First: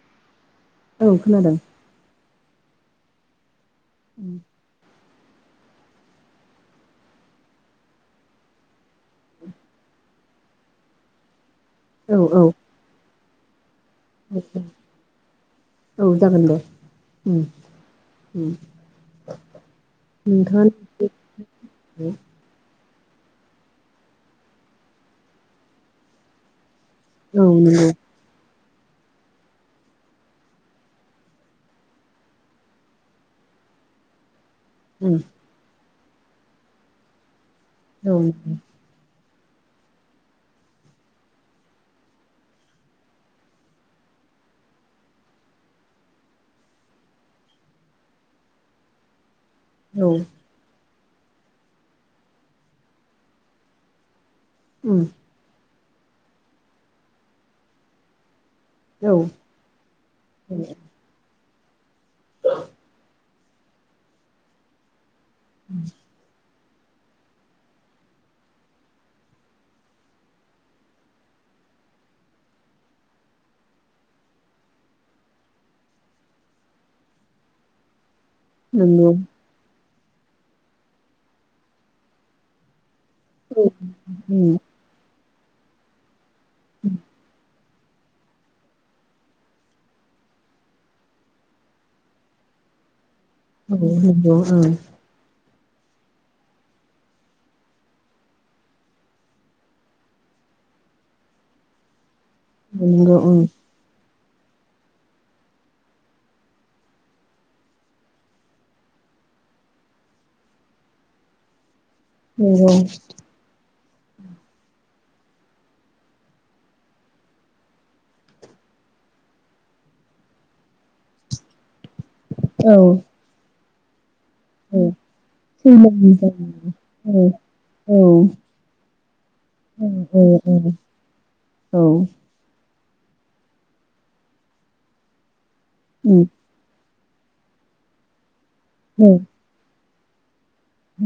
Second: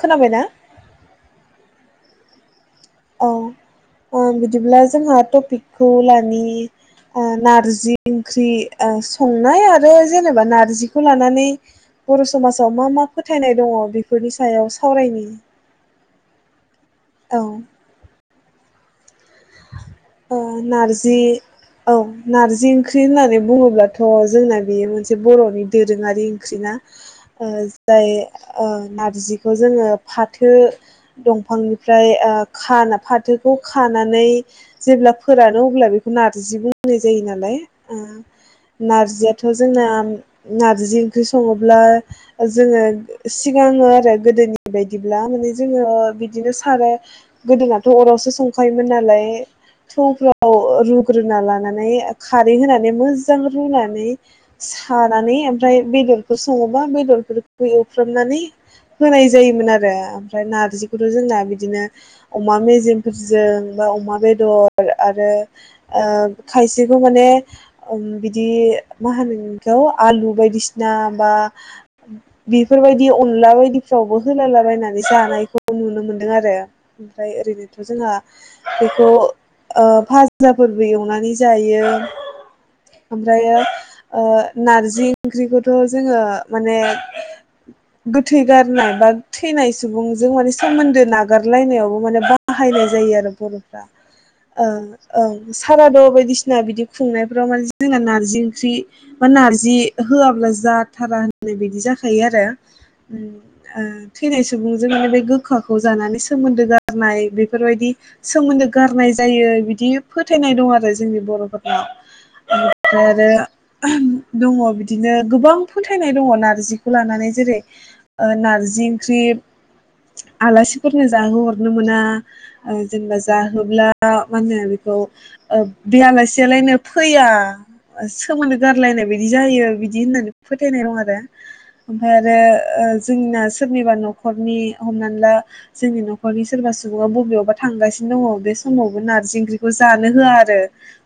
खोनाबायना औ खोनादों। औ। बिदिब्ला जोंहा टपिकखौ लानि नारजि ओंख्रि संनाय आरो जेनेबा नार्जिखौ लानानै औ परस औ मास मा मा फोथायनाय दङ बेफोरनि सायाव सावरायनि। औ जागोन दे। औ। उम उम। नोंथाङा औ नारजि औ नारजि। ओंख्रि होननानै बुङोब्लाथ' जोंना बे मोनसे बर'नि दोरोङारि ओंख्रि ना? ओयो नंगौ जायो। ओयो नारजिखौ जोङो फाथो दंफांनिफ्राय ओयो खान फाथोखौ खानानै जेब्ला उम फोरानो अब्ला बिफ नारजि बुंनाय जायो नालाय। औ ओम उम नारजिया थ जोंना नारजि ओंख्रि सङोब्ला जोङो सिगाङो आरो गोदोनि बायदिब्ला माने जोङो बिदिनो सारो गोदोनाथ' अरावसो संखायोमोन नालाय। औ थौफ्राव ओ रु। रुना लानानै ओ खारै होनानै मोजां रुनानै। सानानै ओम ओमफ्राय बेदरखौ सङोबा बेदरफोरखौ एवफ्रामनानै होनाय जायोमोन आरो ओमफ्राय नारजिखौथ' जोंना बिद बिदिनो अमा मेजेमफोरजों बा अमा बेद दलो आरो ओम। खायसेखौ माने ओम बिदि मा होनोबिखौ आलु बायदिसिना बा बिफोरबायदि अनला बायदिफ्रावबो होला लाबायनानै जानायखौ नुनो मोनदों आरो उमफ्राय ओरैनोथ' जोंहा। नोंगौ। ओयो फाजाफोरबो एवनानै जायो। ओमफ्रायो औ ओयो उम नारजि। ओंख्रिखौथ' जोङो। माने। गोथै गारनाय बा थैनाय सुबुंजों माने सोमोन्दो नागारलायनायावबो माने बाहायनाय जायो आरो। औ बरफ्रा। नंगौ ओं ओं। साराद' बायदिसिना बिदि खुंनायफ्राव मानसि जोंना नार्जि ओंख्रि बा नार्जि होआब्ला जाथारा होननाय बायदि जाख थायो आरो नंगौ उम ओं ओं थैनाय सुबुंजों माने गोखाखौ जानानै सोमोन्दो गारनाय बेफोरबायदि सोमोन्दो गारनाय जा जायो बिदि फोथायनाय दं आरो जोंनि बर'फोरनाव। नंगौ। ओहोम दङ बिदिनो गोबां फोथायनाय दङ नारजिखौ लानानै जेरै ओयो नारजि ओंख्रि आलासिफोरनो जाहो हरबा नु मोना औ ओयो जेनेबा जा होब्ला दा मा होनो औ बिखौ ओब बे सैमानि जायो आलासियालायनो औ फैया औ सोमोन्दो गारलायनाय बायदि जायो बिदि औ होननानै फोथायनाय दं आरो औ ओमफ्राय आरो ओयो जोंना सोरनिबा न'खरनि हमनानै ला जोंनि उम न'खरनि सोरबा सु सुबुङा बबेयावबा थांगासिनो दङ बेस समावबो औ नार्जि ओंख्रिखौ ज जानो होआर रो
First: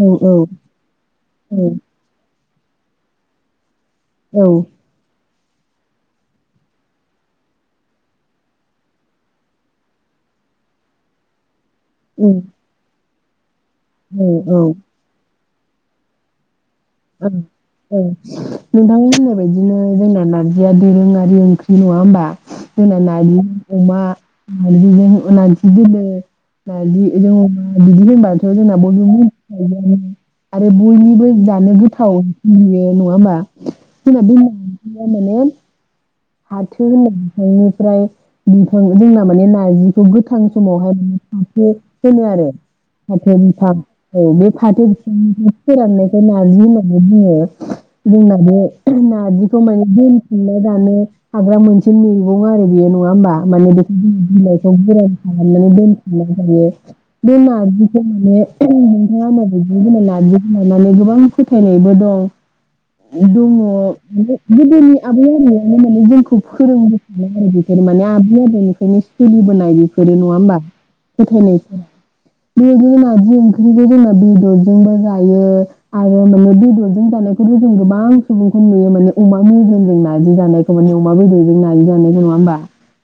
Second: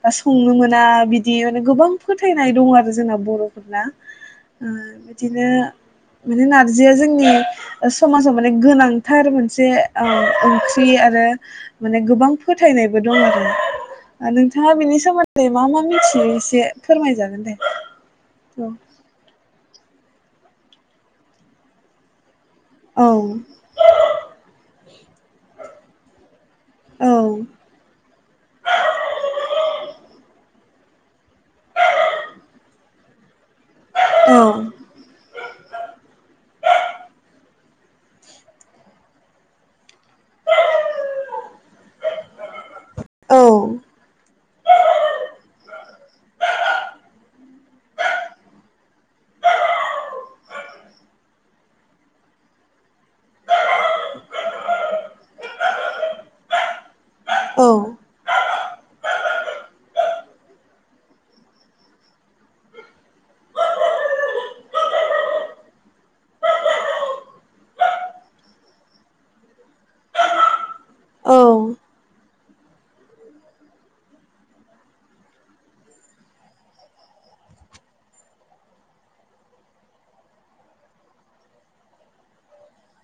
बा औ औ संनो मोना बिदि गोबां फोथाय होननाय दं आरो जोंना बर'फोरना। औ ओ बिदिनो माने नारजिया जोंनि समाजाव माने गोनांथार मोनसे ओ ओंख्रि आरो माने गोबां उम नायबो दं [unintelligible] ओ औ औ नोंथाङा बिनि सोमोन्दै दैे मा-मा मिथियो इसे ओं-ओं नोंथांनि होननाय बायदिनो जोंना नारजिया दोरोङारि ओंख्रि नङा होनबा? जोंना औ नारजिजों अमा नारजिजों अनांसि दिल [unintelligible] औ नारजिजों अमा बिदि होनबथ' जोंना बयबो मिनथि खायो [unintelligible] आरो बयनिबो जा नो गोथाव नुयो नङा होमबा? बिनाब [unintelligible] मया माने फाथो होननाय बिफांनिफ्राय बिफां जोंना माने नार्जिखौ गोथां समावहाय माने [unintelligible] फाथो होनो आरो। फाथो औ बिफां औ बे फाथो बिफांनिफ्राय फोराननायखौ नारजि होननानै बुङो जोंना बे नारजिखौ माने दोनथुमना जानो हाग्रा मोनसे मैगं आरो बेयो नङा होमबा माने बेखौ बिलाइखौ गोरान खालामनानै दोनथुमनानै जायो बे औ नारजिखौ माने नोंथाङा माबादि होनो नारजिखौ लानानै गोबां फोथायनायबो दं दङ गो -गोदोनि आबै आबौवानो जोंखौ फोरों आरो बेफोर माने आबै आबौनिफ्रायनो सोलिबोनाय बेफोरो नङा होबा औ फोथायनायफोरा बे ज नारजि ओंख्रिखौ जोंना बेदरजोंबो जायो आरो माने बेदरजों जानायखौथ' जों गोबां सुबुंखौ नुयो माने अमा मिजेमजों नारजि जानाय न अमा बेदरजों नारजि जानायखौ नङा होनोमबा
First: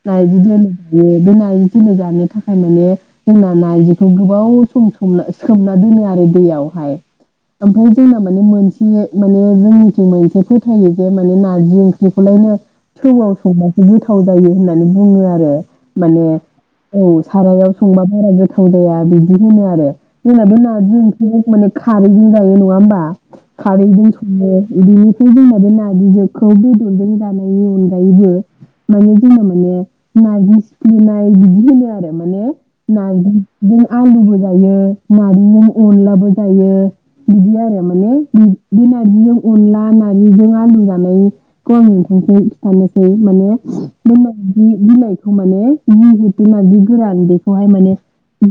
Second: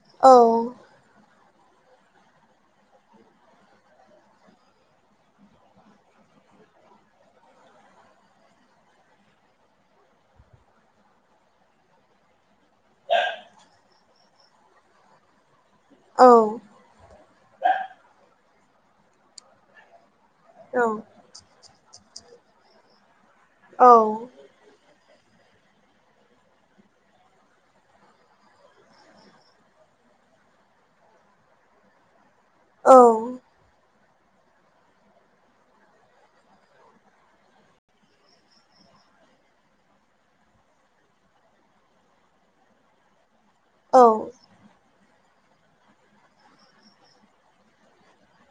नाय बिदिनो माने बे [unintelligible] जानो थाखाय माने जोंना नार्जिखौ गोबाव सम सोमना-सोमना दोनो आरो दैयावहाय ओमफ्राय जोंना माने मोनसे माने जोंनिखि मोनसे फोथायो जे माने नार्जि ओंख्रिखौलायनो थौआव संबासो गोथाव जायो होननानै बुङो आरो माने औ औ सारायाव संबा बारा गोथां जाया बिदि होनो आरो जोंनाबो बे औ नारजि माने खारैजों जायो बे नङा होमबा औ खारैदों औ सोङो इदिनो थि जोंना बो नारजिखौ बेदरजों जानो जानायनि अनगायैबो माने जोंना माने नार्जि सिफ्लेनाय बिदि होनो आरो माने नारजिजों आलुबो जायो नारजिजों अनलाबो जायो बिदि आरो माने बे नार्जिजों अनला नार्जिजों आलु जानाय गमन्ट [unintelligible] बे ननि बिलाइ खौ माने जि जिथु नारजि गोरान बेखौहाय माने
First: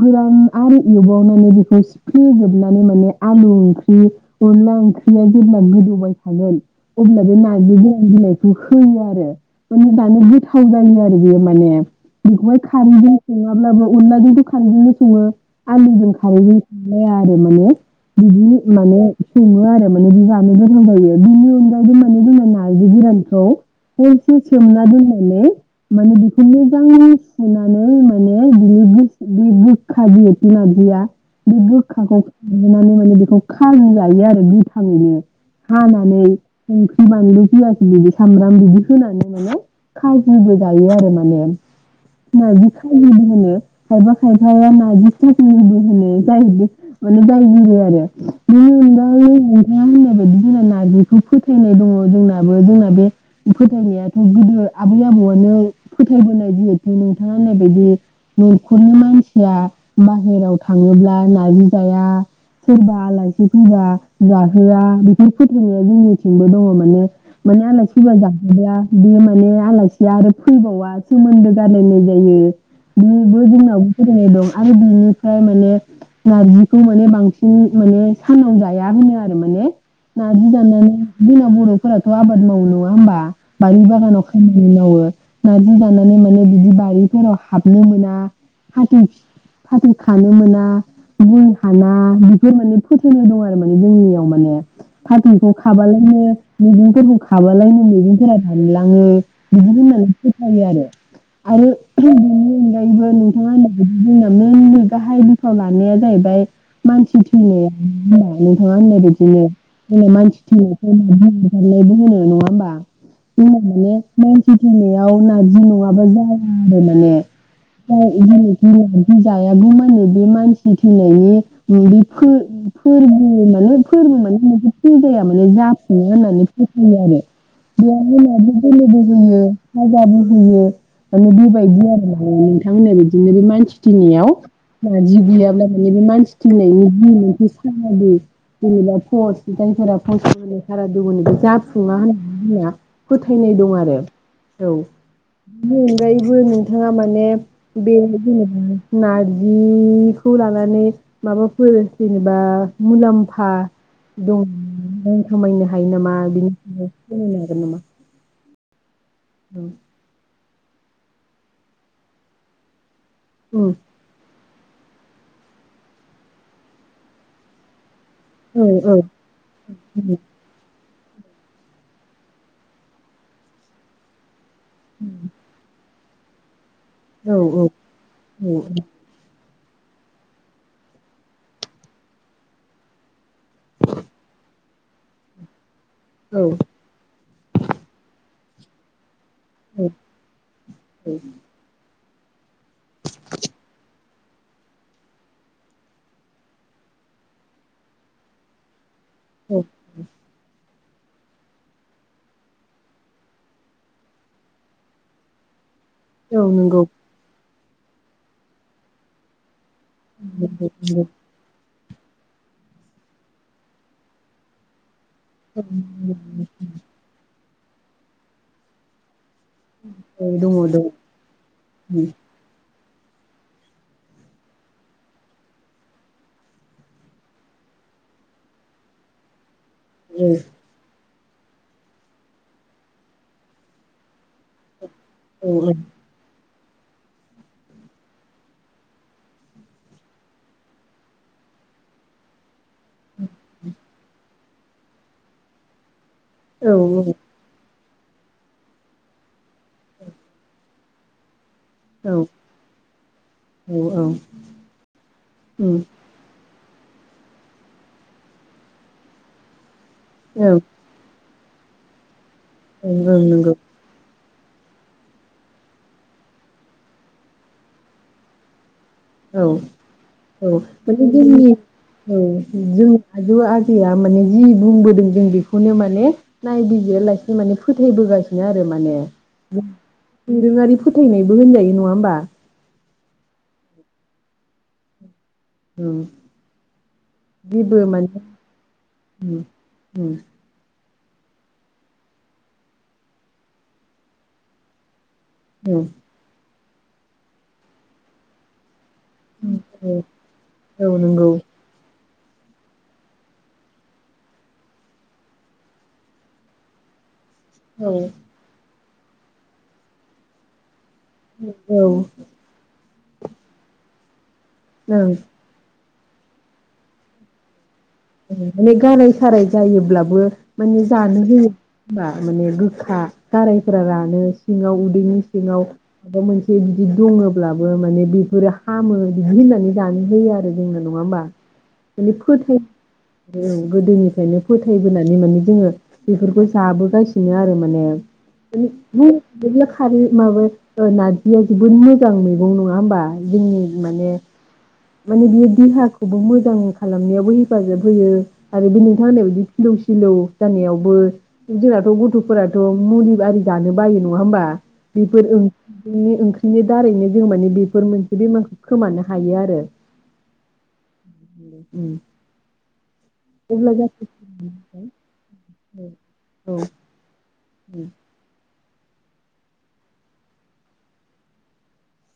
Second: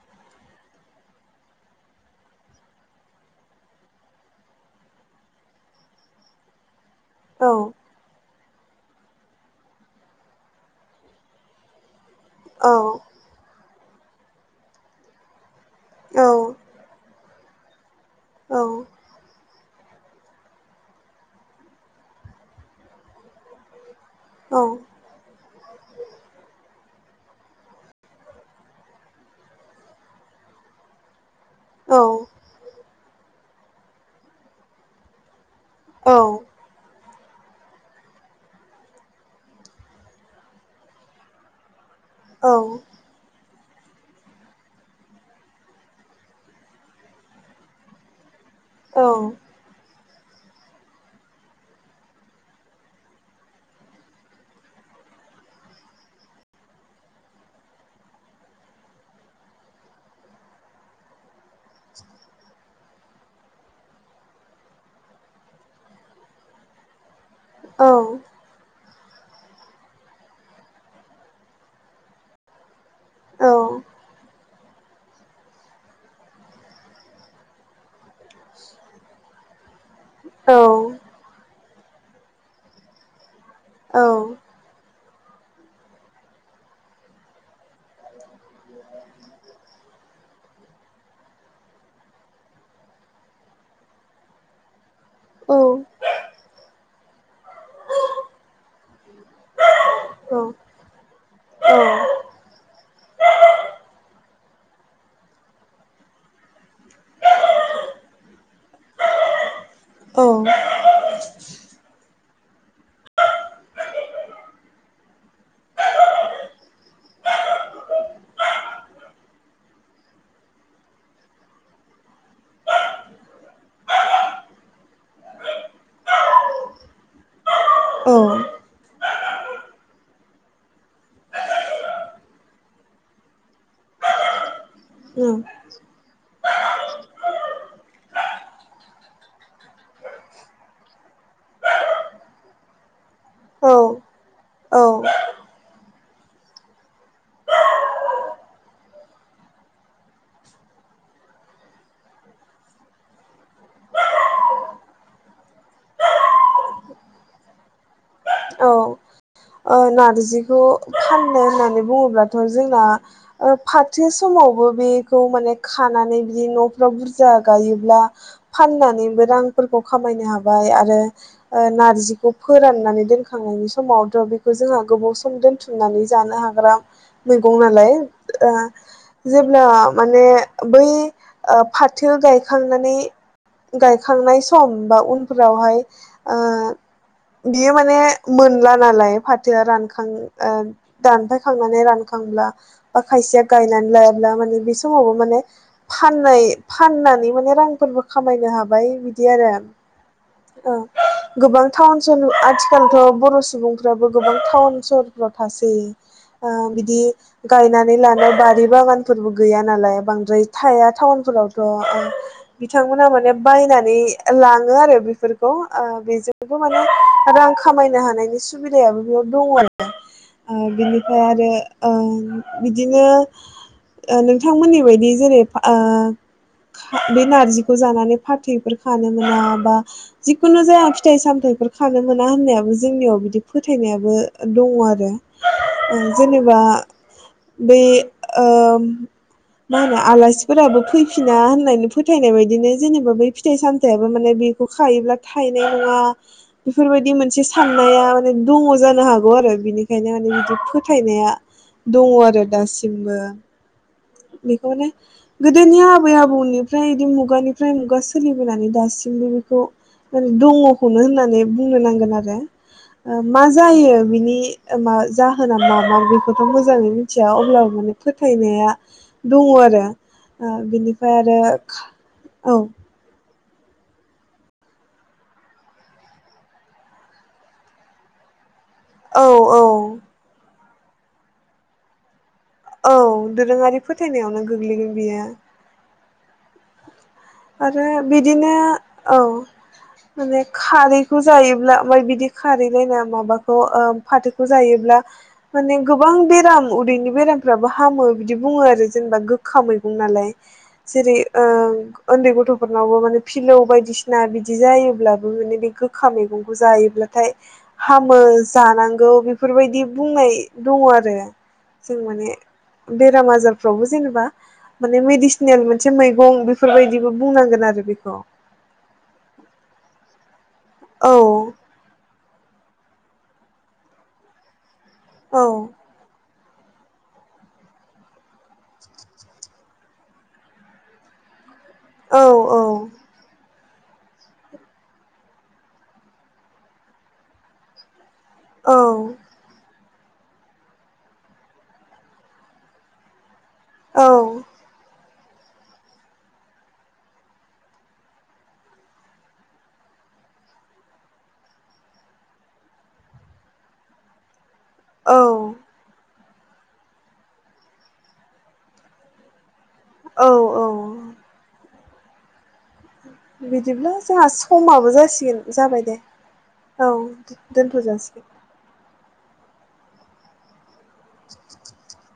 गोरान आरो एवावनानै बेखौ सिप्रे जोबनानै माने आलु ओंख्रि अनदला ओंख्रिया जेब्ला गोदौबाय थागोन अब्ला बे नारजि गोरान बिलाइ होयो आरो माने दानो गोथाव जायो आरो बेयो माने बेखौहाय खारजों सङाब्लाबो अनलाजोंथ' खारै जों सङो आलुजों खारैजों [unintelligible] आरो माने बिदि माने सङो आरो माने बि जानो गोथाव जायो बिनि अनगावबो मोने जोंना नारजि गोरान खौ हरसे सोमना दोननानै माने बेखौ मोजाङै सुनानै माने बिनि गोस बे गोख्खा जिहेथु नारजियाबियो बिमार बिया बे गोोखाखौ खनानै माने बेखौ ख लायो आरो गोथाङैनो हानानै ओं बानलु पियाज लोगोसे सामब्राम बिदि होनानै माने खाजिबो जायो आरो माने औ [unintelligible] खायबा खायफाया ना [unintelligible] औ बदि जोंना नारजिखौ फोथायनाय दङ जोंनाबो जोंना बे फोथायनायाथ' गोदो आबै आबौआनो फोथायबोनाय जिहेथु नोंथाङा नायबायायदि न'खरनि मानसिया बाहेराव थाङोब्ला ना जाया सोरबा आलाइसि फैबा जाहोआ बेफोर फोथाइनाया जोंनिथिंबो दङ माने मानाने औ [unintelligible] बे माने आलासिया आरो फैबावा सोमोन्दो गारलायनाय जायो बो औ जोंनावबो फोथाइनाय दं आरो बिनिफ्राय माने नारजिखौ माने बांसिन माने सानाव जाया होनो आरो माने नार्जि औ ओ नारजिखौ जानानै बि बर'फोराथ'आबाद मावो न'आ होमबा बारि बागानाव खामानि मावो नार्जि दाननानै माने बिदि बारिफोराव हाबनो मोना फाथै-फाथै खानो मोना गय हाना बेफोर माने फोथायनाय दं आरो माने जोंनियाव माने फारथैखौ खाबालायनो मैगंफोरखौ खाबा लायनो मैगंफोरा रानलाङो बिदि होनना फोथायो आरो आरो फाननो बेनि अनगा बो नोंथाङा होननाय जोंना मेनलि गाहाय बिफाव लानाया जाहैबाय मानसि थैनाया होना नोंथाङा होननाय बिदिनो जोंना मानसि थैनायखौ बुंनाय होनो नङ होमबा जोंना माने मानसि थैनायाव नारजि नङाबा जाया आरो माने जेनोखि नारजि जायाबो माने बे मानसि थैनायनि बेनि फो-फोरबो माने फोरबो माने मोन फुजाया माने जाफुङो होननानै फोथायो आरो। बेयावहाय नार्जि दोबोलोबो होयो फाजाबो होयो माने बेबायदि आरो माने नोंथांमोना बिदिनो बे मानसि थैनायाव नार्जि बिलाइया मा मोनोमोन बे मानस फिनायनि जि मोनसे सारादु जेनेबा फस फिथाइफोरा फस होननाय सारादु होनोबा जाफुङा होन दि होनना फोथायनाय दं आरो औ बेनि अनगायैबो नोंथाङा माने बे जेनेबा नारजिखौ लानानै माबाफोर जेनेबा मुलाम्फा दं रां खामायनो हायो नामा बिनि फोरमायनो हागोन नामा? अ। औ नारजि। खौ खाननो होननानै बुङोब्लाथ' जोंना ओ औ फाथो समाव बो बेखौ माने खानानै बिदि न'फ्राव बुरजा गायोब्ला औ फाननानैबो रांफोरखौ खामायनो हाबाय आरो ओ नारजिखौ फोराननानै दोनख थांनायनि समावथ' बे खौ जोंहा गोबाव सम दोन्थुमनानै जानो हाग्रा औ मैगं नालाय ओ जे अब्ला माने बै ओ फाथो गायखांनानै गायखांनाय सम बा उनफोरावहाय ओ औ औ बियो माने मोनला नालाय फाथ रानखांयो ओ दानफायखांनानै रान खांब्ला बा खायसेया गायनानै लायाब्ला माने बे समावबो माने फाननाय फाननानै माने रांफोरबो खामायनो हाबाय बिद बिदि आरो ओ गोबां टाउन सह आथिखालथ' बर' सुबुंफ्राबो गोबां टाउन सहरफ्राव थासै। औ ओ नंगौ नंगौ बिदि गायनानै लानाय बारि बागानफोरबो गैया। नालाय बांद्राय थाया टाउन फोराव। थ' बिथांमोना माने बायनानै लाङो आरो बिफ फोरखौ ओ बेजोंबो माने रांख खानायनो हान नायनि सुबिदायाबो बेयाव दङआरो औ दङ दङ औ ओ बिनिफ्राय आरो ओ बिद बिदिनो ओ नोंथांमोननि बायदि जेरै फा-ओ खा-बे नारजिखौ जानानै फाथैफोर खानो मोना बा जिखुनु जाया फिथ फिथाइ सामथायफोर खानो मोना होननायाबो जो जोंनियाव बिदि फोथायनायाबो दङ आरो रो औ ओ जेनेबा बे ओ मा होनो आलासिफोराबो फैफिना होननानै फोथायनाय बायदिनो जेनेबा बै फिथाइ सामथायाइाबो माने बे खौ खायोब्ला थायनाय नङा औ बेफोरबायदि मोनसे सा नाया माने दङ जानो हागौ आरो बिनिखायनो माने बिदि फो फोथायनाया दङ आरो दासिमबो औ बेखौनो गोदोनि आबै आबौनि ओमफ्राय बिदि मुगानिफ्राय मुगा सोलिबोनानै दासिमबो बेखौ दङखौनो होननानै बुंनो नांगोन आरो ओ औ मा नंगौ जायो बिनि मा जाहोना मा मा बेखौथ मोजाङै मिथिया अब्लाबो बे फोथायनाया दङ औ आरो औ माने बिनिफ्राय आरो जोंनि औ औ जों जौ आजैया माने जि बुंबोदों जों बेखौनो माने नायबिजिरयालासे माने फोथायबोगासिनो आरो माने औ औ माने दोरोङारि फो फोथायनायबो होनजायो नङा होमबा औ दोरोङारि फोथायनायावनो गोग्लैगोन बियो ओ आरो बिदिनो औ उम उम माने खारै खौ जायोब्ला ओमफ्राय बिदि खारैलाय माबाखौ फाथोखौ जायोब्ला माने उम गोबां बेराम उदैनि बेरामफ्राबो हामो बिदि बुङो आरो जेनेबा गोखा मैगं नालाय औ औ जेरै नंगौ ओ ओन्दै गथ'फोरनावबो माने फिलौ बायदिसिना बिदि जायोब्लाबो माने बे गोखा मैगंखौ जायोब्लाथाय औ हामो जानां गौ बेफोर बायदि बुंनाय दङ आर रो औ जों माने बेराम आजारफ्रावबो जेनेबा माने ओं मेडिसिनेल मोनसे मैगं बे फोर बायदिबो बुंनांगोन आरो बे माने गाराय साराय जायोब्लाबो माने औ जानो होयो [unintelligible] माने गारायफोरा रानो सिङाव बेनि सिङाव औ बबेबा मोन से बिदि दङब्लाबो माने बेफोरो हामो बिदि होननानै जानो होयो आरो जोंना नङाहोम्बा? औ बेनि फोथै नाय गोदोनिफ्रायनो फोथायबोनानै माने जोङो बेफोरखौ जाबोगासिनो आरो माने। औ [unintelligible] खारै माबा नारजिया जोबोद मोजां मैगं नङा होमबा? जोंनि माने माने बियो देहाखौबो मोजां खालामनायावबो हेफाजाब होयो आरो बे नोंथां होननाय बायदि फिलौ सिलौ जानायावबो जोंनाथ' गथ'फोराथ' मुलि आरि जानो बायो नङा होमबा? औ बेफोर ओंख्रि ओंख्रि बिनि दारैनो जों माने बेफोर मोनसे बेमारखौ खोमानो हायो आरो। औ औ उम अब्ला बिदिब्ला जोंहा समाबो जासिगोन जासिगोन जाबाय दे औ। दोनथ' उम। जासिगोन। [inaudible]